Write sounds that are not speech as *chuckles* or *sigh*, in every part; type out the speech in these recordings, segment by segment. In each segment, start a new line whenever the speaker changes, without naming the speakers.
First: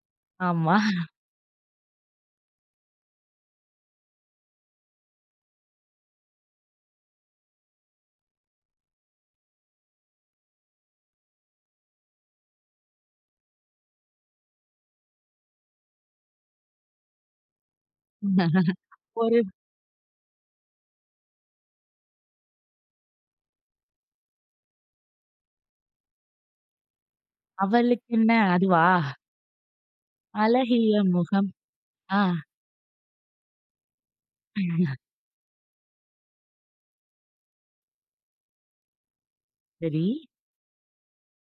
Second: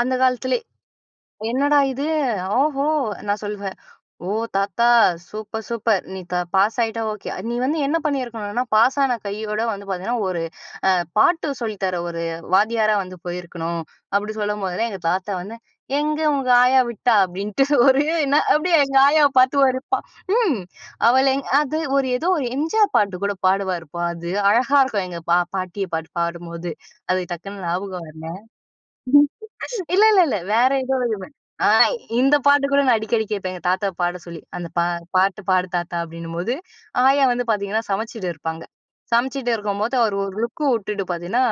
அந்த காலத்திலே,
ஆமா
"என்னடா இது! ஓஹோ!" நான் சொல்வேன். ஓ! தாத்தா சூப்பர்! சூப்பர்! நீ த பாஸ் ஆயிட்டா ஓகே. நீ வந்து என்ன பண்ணியிருக்கணுனா, "பாஸான கையோட வந்து பாத்தீங்கன்னா, ஒரு அ பாட்டு சொல்லி தர ஒரு வாத்தியாரா வந்து போயிருக்கணும்." அப்பிடி சொல்லம்போதெல்லாம் எங்க தாத்தா வந்து, "எங்க உங்க ஆயா விட்டா!" அப்பிடின்ட்டு ஒரு, என்ன அப்பிடியே
*laughs*
எங்கள் ஆயாவ
ஒரு
பாத்து ஒரு பா ம் அவள எங் அது ஒரு ஏதோ ஒரு எம்ஜிஆர் பாட்டு கூட பாடுவாருப்பா! அது, அழகா இருக்கும். எங்க பா பாட்டிய பாட்டு பாடும்போது. அது டக்குனு ஞாபகம் வரல.
அவளுக்கென்ன, அதுவா?
*laughs* இல்ல இல்ல இல்ல. வேற ஏதோ
அழகிய
வருமே!
முகம்.
ஆ,
ஆ.
இந்த பாட்டு கூட நான் அடிக்கடி கேப்பேன். எங்க தாத்தாவ பாட சொல்லி. அந்த "பா
*unintelligible*
பாட்டு பாடு தாத்தா!" அப்பிடின்னும்போது, ஆயா வந்து பாத்தீங்கன்னா சமச்சிட்டு இருப்பாங்க. சமச்சிட்டு இருக்கும்போது,
சரி.
அவருஒரு லுக் விட்டுட்டு பாத்தீங்கன்னா,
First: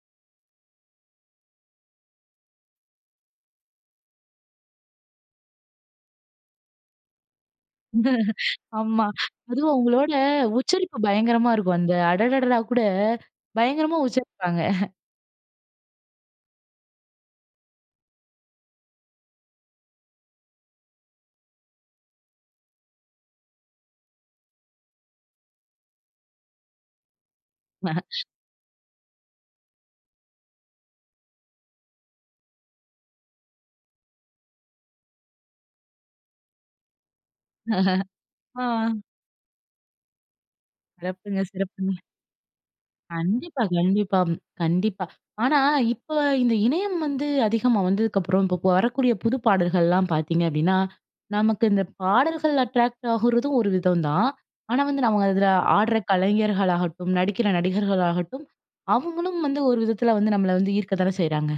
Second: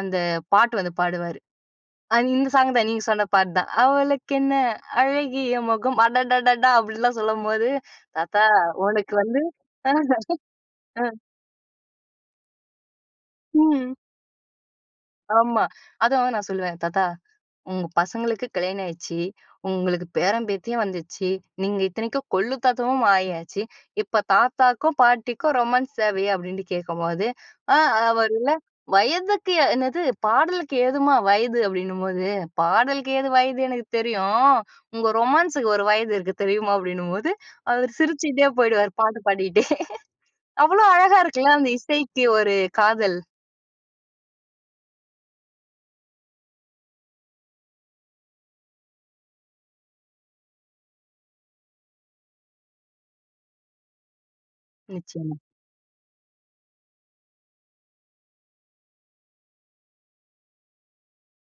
அந்த பாட்டு வந்து பாடுவாரு. அ இந்த சாங் தான். நீங்க சொன்ன பாட்டு தான். அவளுக்கு என்ன அழகிய முகம், அடடடடா! அப்பிடின்லாம் சொல்லும்போது, தாத்தா
*laughs* ஆமா.
உனக்கு வந்து
அதுவும் அவுங்களோட
*unintelligible*
உச்சரிப்பு
ஆ.
பயங்கரமா இருக்கும். அந்த அடடடா! கூட,
ம்.
பயங்கரமா உச்சரிப்பாங்க. *chuckles*
ஆமா. அதுவும் நான் சொல்லுவேன். தாத்தா "உங்க பசங்களுக்கு கல்யாணம் ஆயிடுச்சு. உங்களுக்கு பேரன், பேத்தியும் வந்துச்சு. நீங்க இத்தனைக்கும் கொள்ளு தாத்தாவும் ஆயாச்சு. இப்ப தாத்தாக்கும் பாட்டிக்கும் ரொமான்ஸ் தேவையா?" அப்பிடின்ட்டு கேட்கும்போது, அ,
*chuckles*
அவருல வயதுக்கு என்னது பாடலுக்கு ஏதும்மா வயது? அப்பிடின்னும்போது, "பாடலுக்கு ஏது வயது, எனக்கு தெரியும். உங்க ரொமான்ஸுக்கு ஒரு வயது இருக்கு தெரியுமா?" அப்பிடின்னும்போது அவரு
*laughs*
சிரிச்சுகிட்டே போயிடுவாரு,
ஆ.
பாட்டு பாடிட்டே. அவ்ளோ அழகா
சிறப்புங்க,
இருக்குல்ல, அந்த
சிறப்புங்க.
இசைக்கு ஒரு காதல்.
கண்டிப்பா. கண்டிப்பா, கண்டிப்பா. ஆனா, இப்ப இந்த இணையம் வந்து அதிகமா வந்ததுக்கப்புறம், இப்ப வரக்கூடிய புது பாடல்கள்லாம் பாத்தீங்க அப்பிடின்னா, நமக்கு இந்த பாடல்கள் அட்ராக்ட் ஆகுறதும் ஒரு விதந்தான். ஆனா வந்து, நம்ம
நிச்சயமா.
அதில ஆடுற கலைஞர்களாகட்டும், நடிக்கிற நடிகர்களாகட்டும், அவுங்களும் வந்து ஒரு விதத்தில வந்து, நம்மள வந்து ஈர்க்க தான செய்றாங்க.